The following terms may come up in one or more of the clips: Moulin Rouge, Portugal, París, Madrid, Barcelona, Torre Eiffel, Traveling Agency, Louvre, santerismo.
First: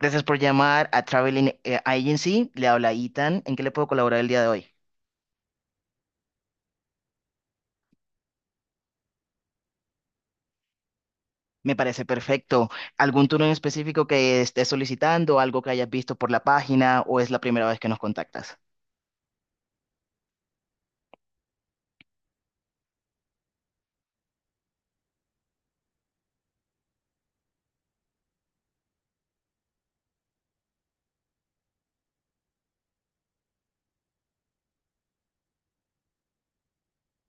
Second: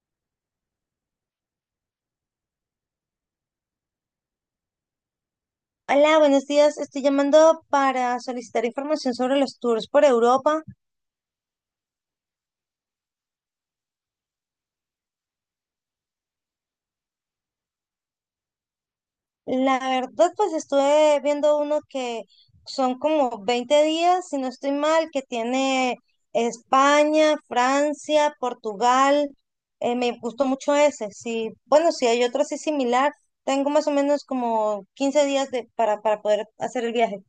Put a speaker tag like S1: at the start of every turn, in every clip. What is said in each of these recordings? S1: Gracias por llamar a Traveling Agency. Le habla Ethan. ¿En qué le puedo colaborar el día de hoy?
S2: Hola, buenos días. Estoy llamando para solicitar información sobre los tours por Europa.
S1: Me parece perfecto. ¿Algún turno en específico que estés solicitando, algo que hayas visto por la página o es la primera vez que nos contactas?
S2: La verdad, pues estuve viendo uno que son como 20 días, si no estoy mal, que tiene España, Francia, Portugal. Me gustó mucho ese. Sí, bueno, si hay otro así similar, tengo más o menos como 15 días para poder hacer el viaje.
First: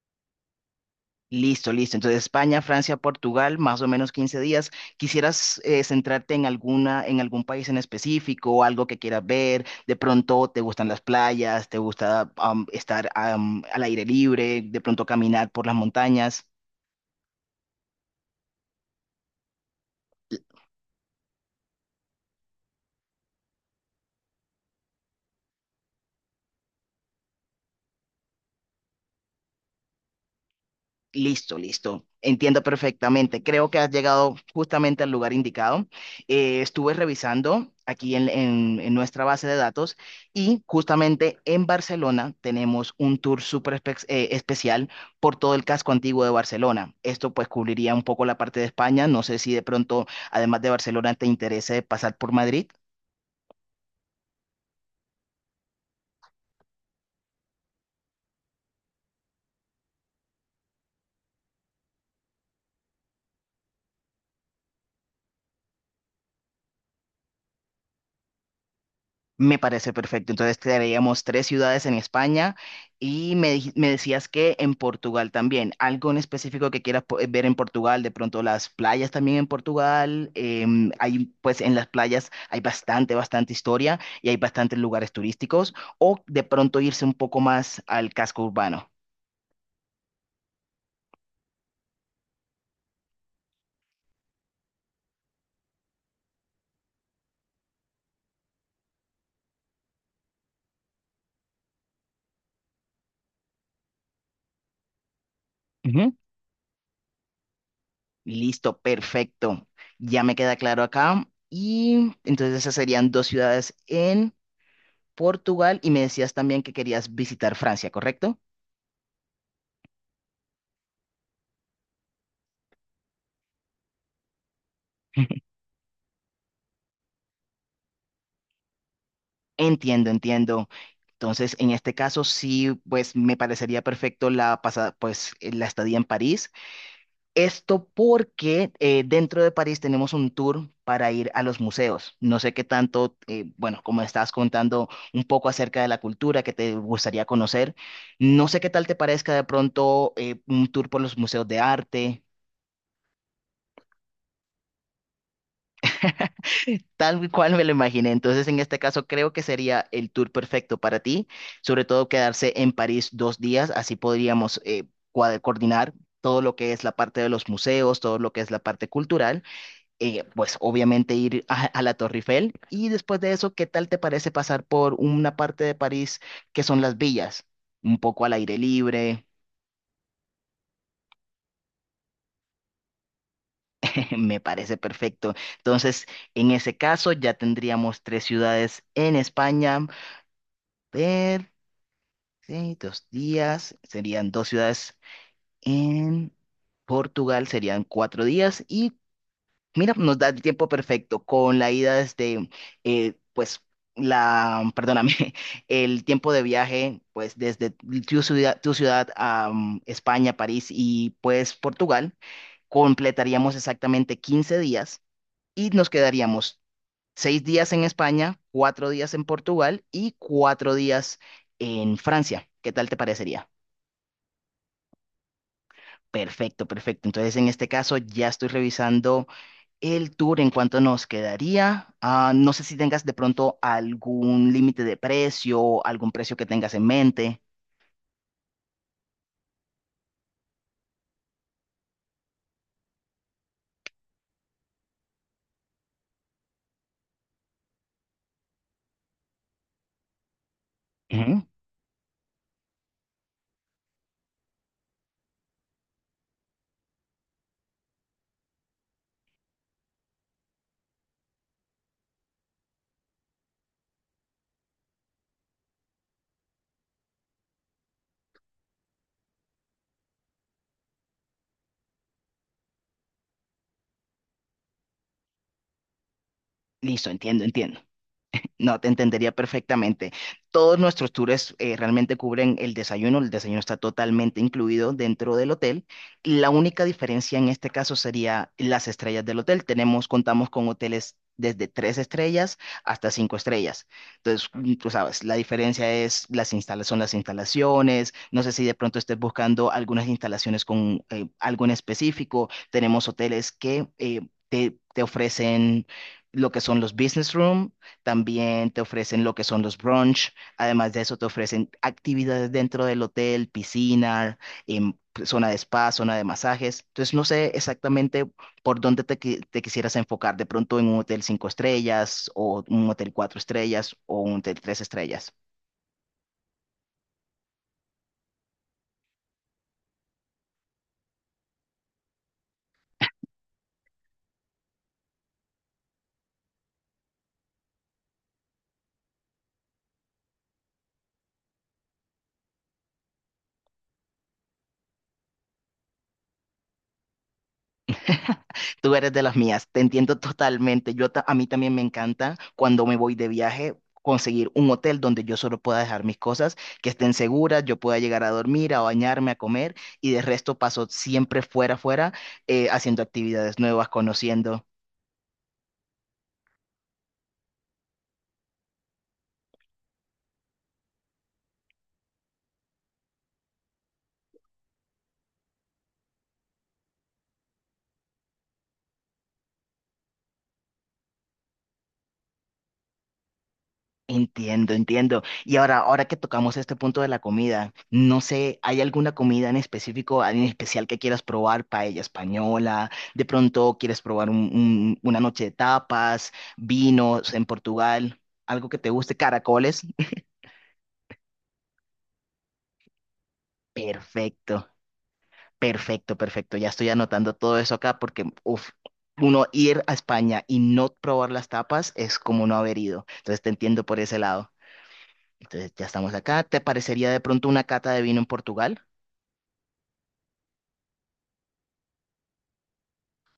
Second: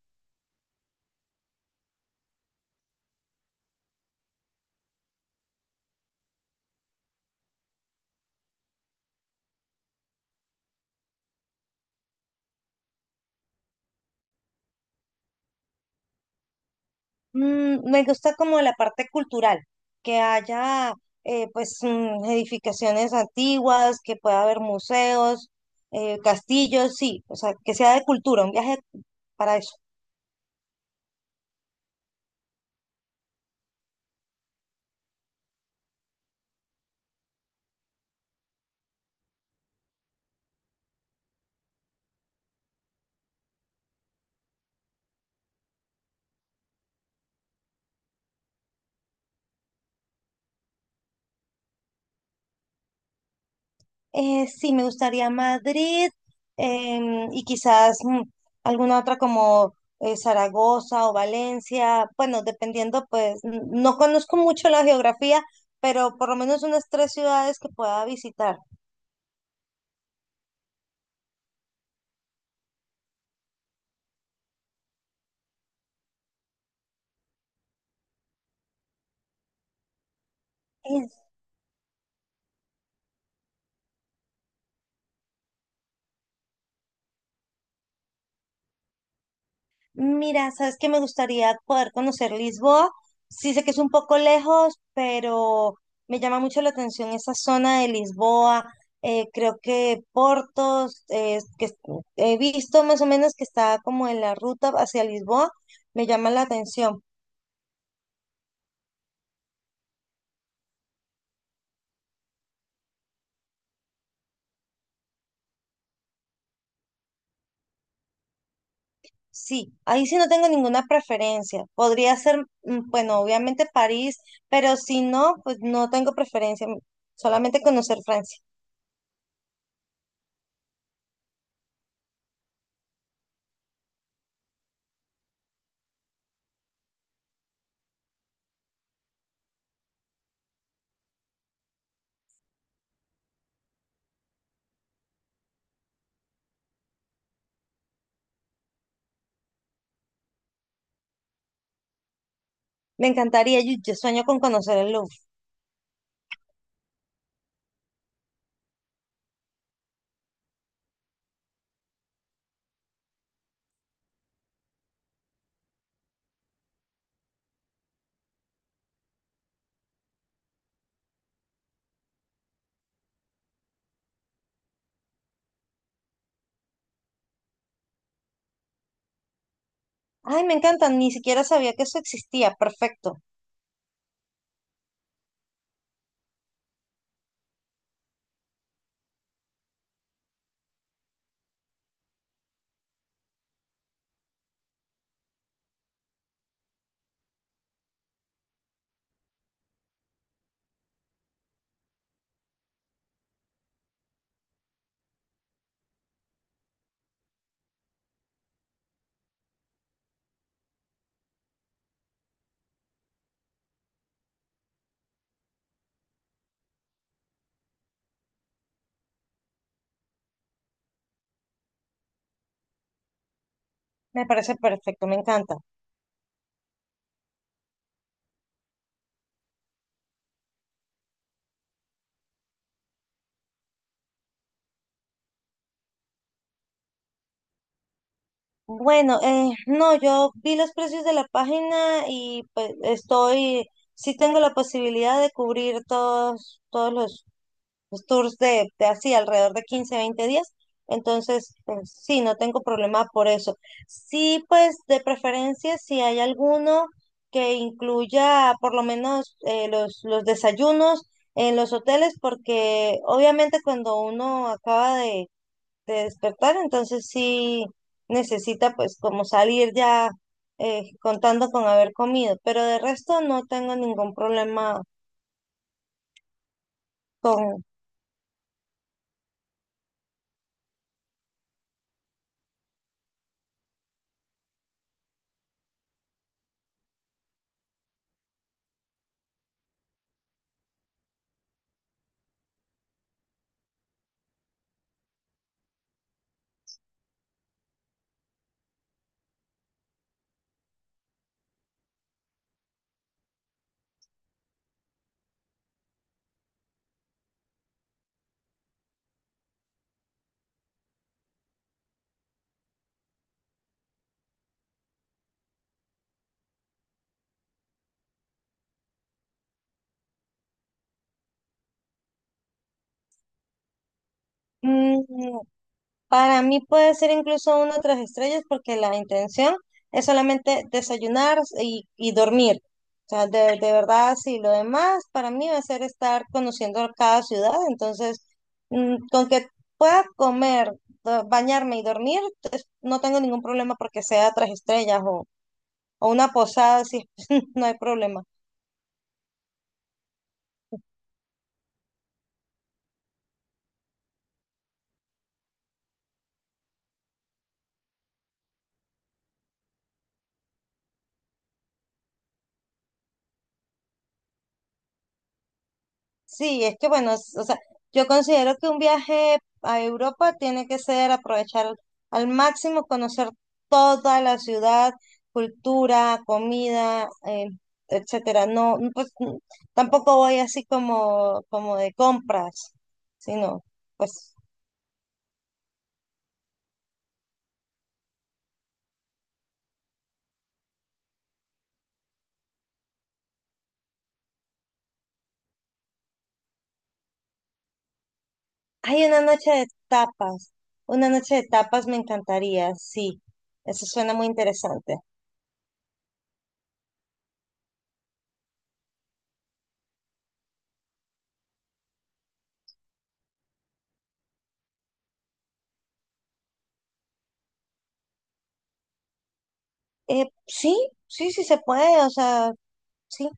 S1: Listo, listo. Entonces, España, Francia, Portugal, más o menos 15 días. ¿Quisieras centrarte en alguna, en algún país en específico o algo que quieras ver? De pronto, ¿te gustan las playas? ¿Te gusta estar al aire libre? ¿De pronto caminar por las montañas?
S2: Mm, me gusta como la parte cultural, que haya pues edificaciones antiguas, que pueda haber museos, castillos, sí, o sea, que sea de cultura, un viaje para eso.
S1: Listo, listo. Entiendo perfectamente. Creo que has llegado justamente al lugar indicado. Estuve revisando aquí en nuestra base de datos y justamente en Barcelona tenemos un tour súper especial por todo el casco antiguo de Barcelona. Esto pues cubriría un poco la parte de España. No sé si de pronto, además de Barcelona, te interese pasar por Madrid.
S2: Sí, me gustaría Madrid y quizás alguna otra como Zaragoza o Valencia, bueno, dependiendo, pues no conozco mucho la geografía, pero por lo menos unas tres ciudades que pueda visitar.
S1: Me parece perfecto. Entonces crearíamos tres ciudades en España y me decías que en Portugal también. ¿Algo en específico que quieras ver en Portugal? De pronto las playas también en Portugal.
S2: Eh,
S1: Hay, pues en las playas hay bastante, bastante historia y hay bastantes lugares turísticos. O de pronto irse un poco más al casco urbano.
S2: Mira, sabes que me gustaría poder conocer Lisboa. Sí sé que es un poco lejos, pero me llama mucho la atención esa zona de Lisboa. Creo que Portos, he visto más o menos que está como en la ruta hacia Lisboa, me
S1: Ujú.
S2: llama la atención.
S1: Listo, perfecto. Ya me queda claro acá. Y entonces esas serían dos ciudades en Portugal y me decías también que querías visitar Francia, ¿correcto?
S2: Sí, ahí sí no tengo ninguna preferencia. Podría ser, bueno, obviamente París, pero si no, pues no tengo preferencia. Solamente conocer Francia.
S1: Entiendo, entiendo. Entonces, en este caso sí, pues me parecería perfecto la pasada, pues la estadía en París. Esto porque dentro de París tenemos un tour para ir a los museos. No sé qué tanto, bueno, como estás contando un poco acerca de la cultura que te gustaría conocer, no sé qué tal te parezca de pronto un tour por los museos de arte.
S2: Me encantaría, yo sueño con conocer el Louvre.
S1: Tal cual me lo imaginé. Entonces, en este caso, creo que sería el tour perfecto para ti, sobre todo quedarse en París dos días, así podríamos coordinar todo lo que es la parte de los museos, todo lo que es la parte cultural, pues obviamente ir a la Torre Eiffel y después de eso, ¿qué tal te parece pasar por una parte de París que son las villas? Un poco al aire libre,
S2: Ay, me encanta, ni siquiera sabía que eso existía. Perfecto,
S1: me parece perfecto. Entonces, en ese caso, ya tendríamos tres ciudades en España. Ver, sí, dos días, serían dos ciudades en Portugal, serían cuatro días y mira, nos da el tiempo perfecto con la ida desde, pues, la, perdóname, el tiempo de viaje, pues, desde tu ciudad a España, París y pues Portugal, completaríamos exactamente 15 días y nos quedaríamos seis días en España, cuatro días en Portugal y cuatro días en Francia. ¿Qué tal te parecería?
S2: me parece perfecto, me encanta.
S1: Perfecto, perfecto. Entonces, en este caso, ya estoy revisando el tour en cuanto nos quedaría. Ah, no sé si tengas de pronto algún límite de precio, algún precio que tengas en mente.
S2: Bueno, no, yo vi los precios de la página y pues estoy, sí tengo la posibilidad de cubrir todos los tours de así alrededor de 15 20 días.
S1: Ujú.
S2: Entonces, pues, sí, no tengo problema por eso. Sí, pues de preferencia, si hay alguno que incluya por lo menos los desayunos en los hoteles, porque obviamente cuando uno acaba de despertar, entonces sí necesita pues como salir ya contando con haber comido, pero de resto no tengo ningún problema
S1: Listo, entiendo,
S2: con.
S1: entiendo. No, te entendería perfectamente. Todos nuestros tours realmente cubren el desayuno. El desayuno está totalmente incluido dentro del hotel. La única diferencia en este caso sería las estrellas del hotel. Tenemos, contamos con hoteles desde tres estrellas hasta cinco estrellas. Entonces, mm, tú sabes, la diferencia es son las instalaciones. No sé si de pronto estés buscando algunas instalaciones con algo en específico. Tenemos hoteles que te, te ofrecen lo que son los business room. También te ofrecen lo que son los brunch. Además de eso, te ofrecen actividades dentro del hotel, piscina, em, zona de spa, zona de masajes. Entonces, no sé exactamente por dónde te quisieras enfocar. De pronto en un hotel cinco estrellas o un hotel cuatro estrellas o un hotel tres estrellas.
S2: Mm, Para mí puede ser incluso uno o tres estrellas porque la intención es solamente desayunar y dormir. O sea, de verdad, sí, lo demás para mí va a ser estar conociendo cada ciudad. Entonces, con que pueda comer, bañarme y dormir, pues, no tengo ningún problema porque sea tres estrellas o una posada, sí, no hay problema.
S1: Tú eres de las mías, te entiendo totalmente. A mí también me encanta cuando me voy de viaje conseguir un hotel donde yo solo pueda dejar mis cosas, que estén seguras, yo pueda llegar a dormir, a bañarme, a comer y de resto paso siempre fuera, haciendo actividades nuevas, conociendo.
S2: Sí, es que bueno, o sea, yo considero que un viaje a Europa tiene que ser aprovechar al máximo, conocer toda la ciudad, cultura, comida, etcétera. No, tampoco voy así como de compras, sino pues
S1: Entiendo, entiendo. Y ahora que tocamos este punto de la comida, no sé, ¿hay alguna comida en específico, en especial que quieras probar? Paella española, de pronto quieres probar una noche de tapas, vinos en Portugal, algo que te
S2: hay
S1: guste,
S2: una noche de
S1: caracoles.
S2: tapas. Una noche de tapas me encantaría, sí. Eso suena muy
S1: Perfecto,
S2: interesante.
S1: perfecto, perfecto. Ya estoy anotando todo eso acá porque, uf, uno ir a España y no probar las tapas es como no haber ido. Entonces te entiendo por ese lado. Entonces ya estamos acá. ¿Te parecería de pronto una cata de vino en Portugal?
S2: Sí, sí, sí se puede, o sea, sí.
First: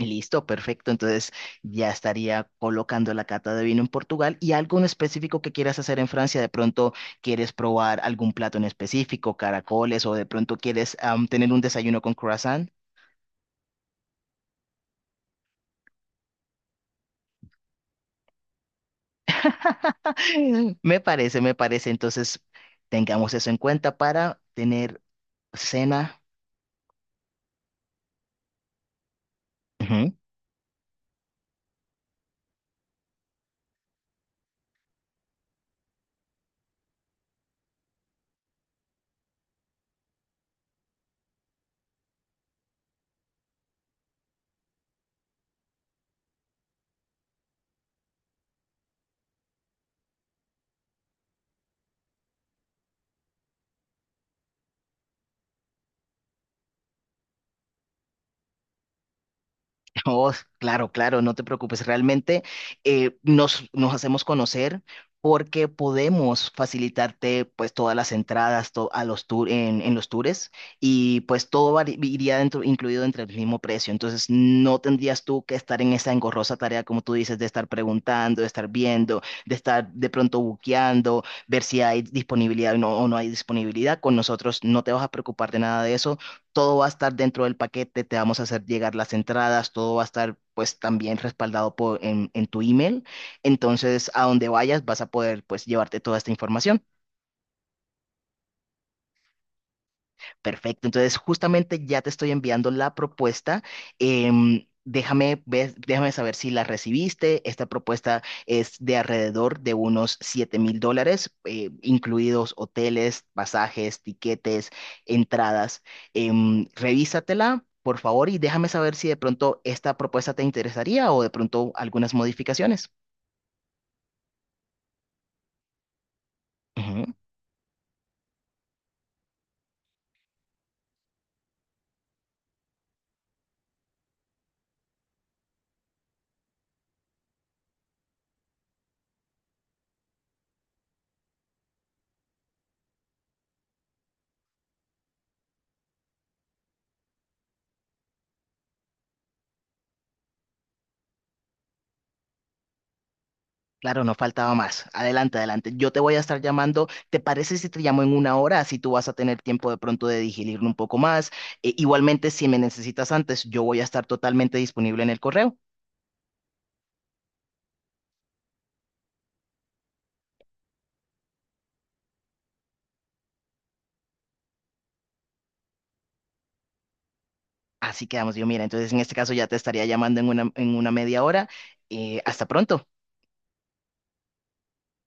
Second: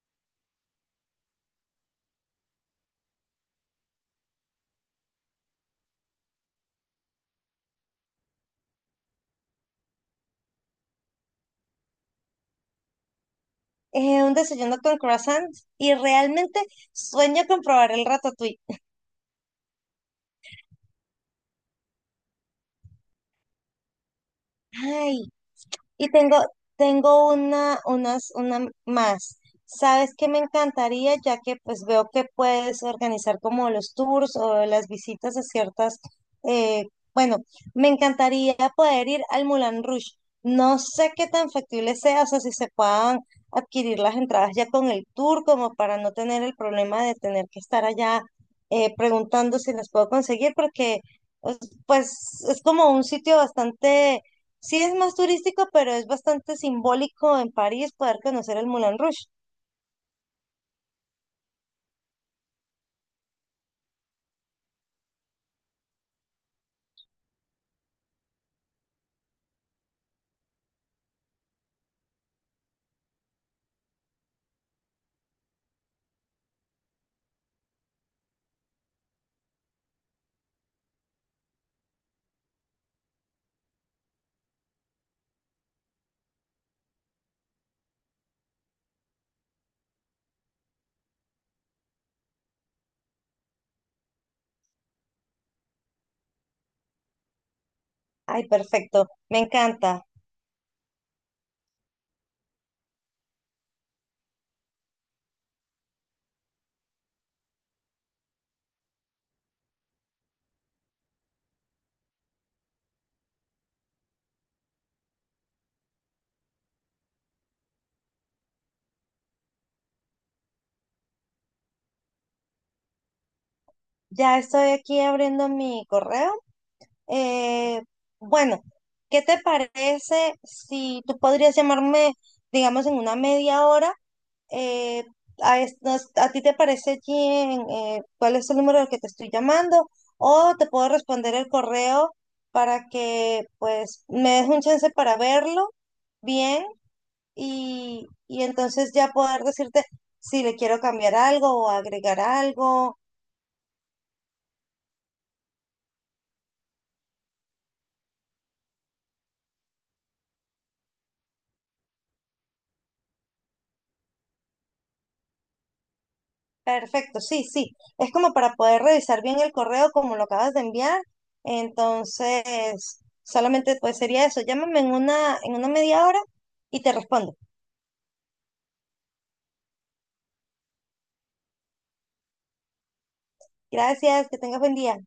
S1: Listo, perfecto. Entonces ya estaría colocando la cata de vino en Portugal y algo en específico que quieras hacer en Francia. De pronto quieres probar algún plato en específico, caracoles o de pronto quieres tener un desayuno con croissant.
S2: un desayuno con croissant y realmente sueño con probar el ratatouille.
S1: Me parece, me parece. Entonces tengamos eso en cuenta para tener
S2: Ay, y
S1: cena.
S2: tengo una más. ¿Sabes qué me encantaría? Ya que pues veo que puedes organizar como los tours o las visitas de ciertas, eh, bueno, me encantaría poder ir al Moulin Rouge. No sé qué tan factible sea, o sea, si se puedan adquirir las entradas ya con el tour, como para no tener el problema de tener que estar allá preguntando si las puedo conseguir, porque pues pues, es como un sitio bastante. Sí es más turístico, pero es bastante simbólico en París poder conocer el Moulin Rouge.
S1: Oh, claro, claro, no te preocupes. Realmente nos, nos hacemos conocer porque podemos facilitarte pues todas las entradas a los tour, en los tours y pues iría dentro, incluido dentro del mismo precio. Entonces no tendrías tú que estar en esa engorrosa tarea, como tú dices, de estar preguntando, de estar viendo, de estar de pronto buqueando, ver si hay disponibilidad o no hay disponibilidad. Con nosotros no te vas a preocupar de nada de eso. Todo va a estar dentro del paquete, te vamos a hacer llegar las entradas, todo va a estar pues también respaldado por, en tu email. Entonces, a donde vayas vas a poder pues llevarte toda esta información.
S2: Ay, perfecto, me encanta.
S1: Perfecto, entonces justamente ya te estoy enviando la propuesta. Déjame saber si la recibiste. Esta propuesta es de alrededor de unos $7000, incluidos hoteles, pasajes, tiquetes, entradas. Revísatela, por favor, y déjame saber si de pronto esta propuesta te interesaría o de pronto algunas modificaciones.
S2: Ya estoy aquí abriendo mi correo.
S1: Ujú.
S2: Eh, bueno, ¿qué te parece si tú podrías llamarme, digamos, en una media hora? Eh, ¿A ti te parece bien cuál es el número al que te estoy llamando? O te puedo responder el correo para que pues me des un chance para verlo bien y entonces ya poder decirte si le quiero cambiar algo o agregar algo.
S1: Claro, no faltaba más. Adelante, adelante. Yo te voy a estar llamando. ¿Te parece si te llamo en una hora? Así tú vas a tener tiempo de pronto de digerirlo un poco más. E- igualmente, si me necesitas antes, yo voy a estar totalmente disponible en el correo.
S2: Perfecto, sí, sí. Es como para poder revisar bien el correo como lo acabas de enviar. Entonces, solamente pues sería eso. Llámame en una media hora y te respondo.
S1: Así quedamos, yo mira. Entonces, en este caso ya te estaría llamando en una media hora. Hasta pronto.
S2: Gracias, que tengas buen día.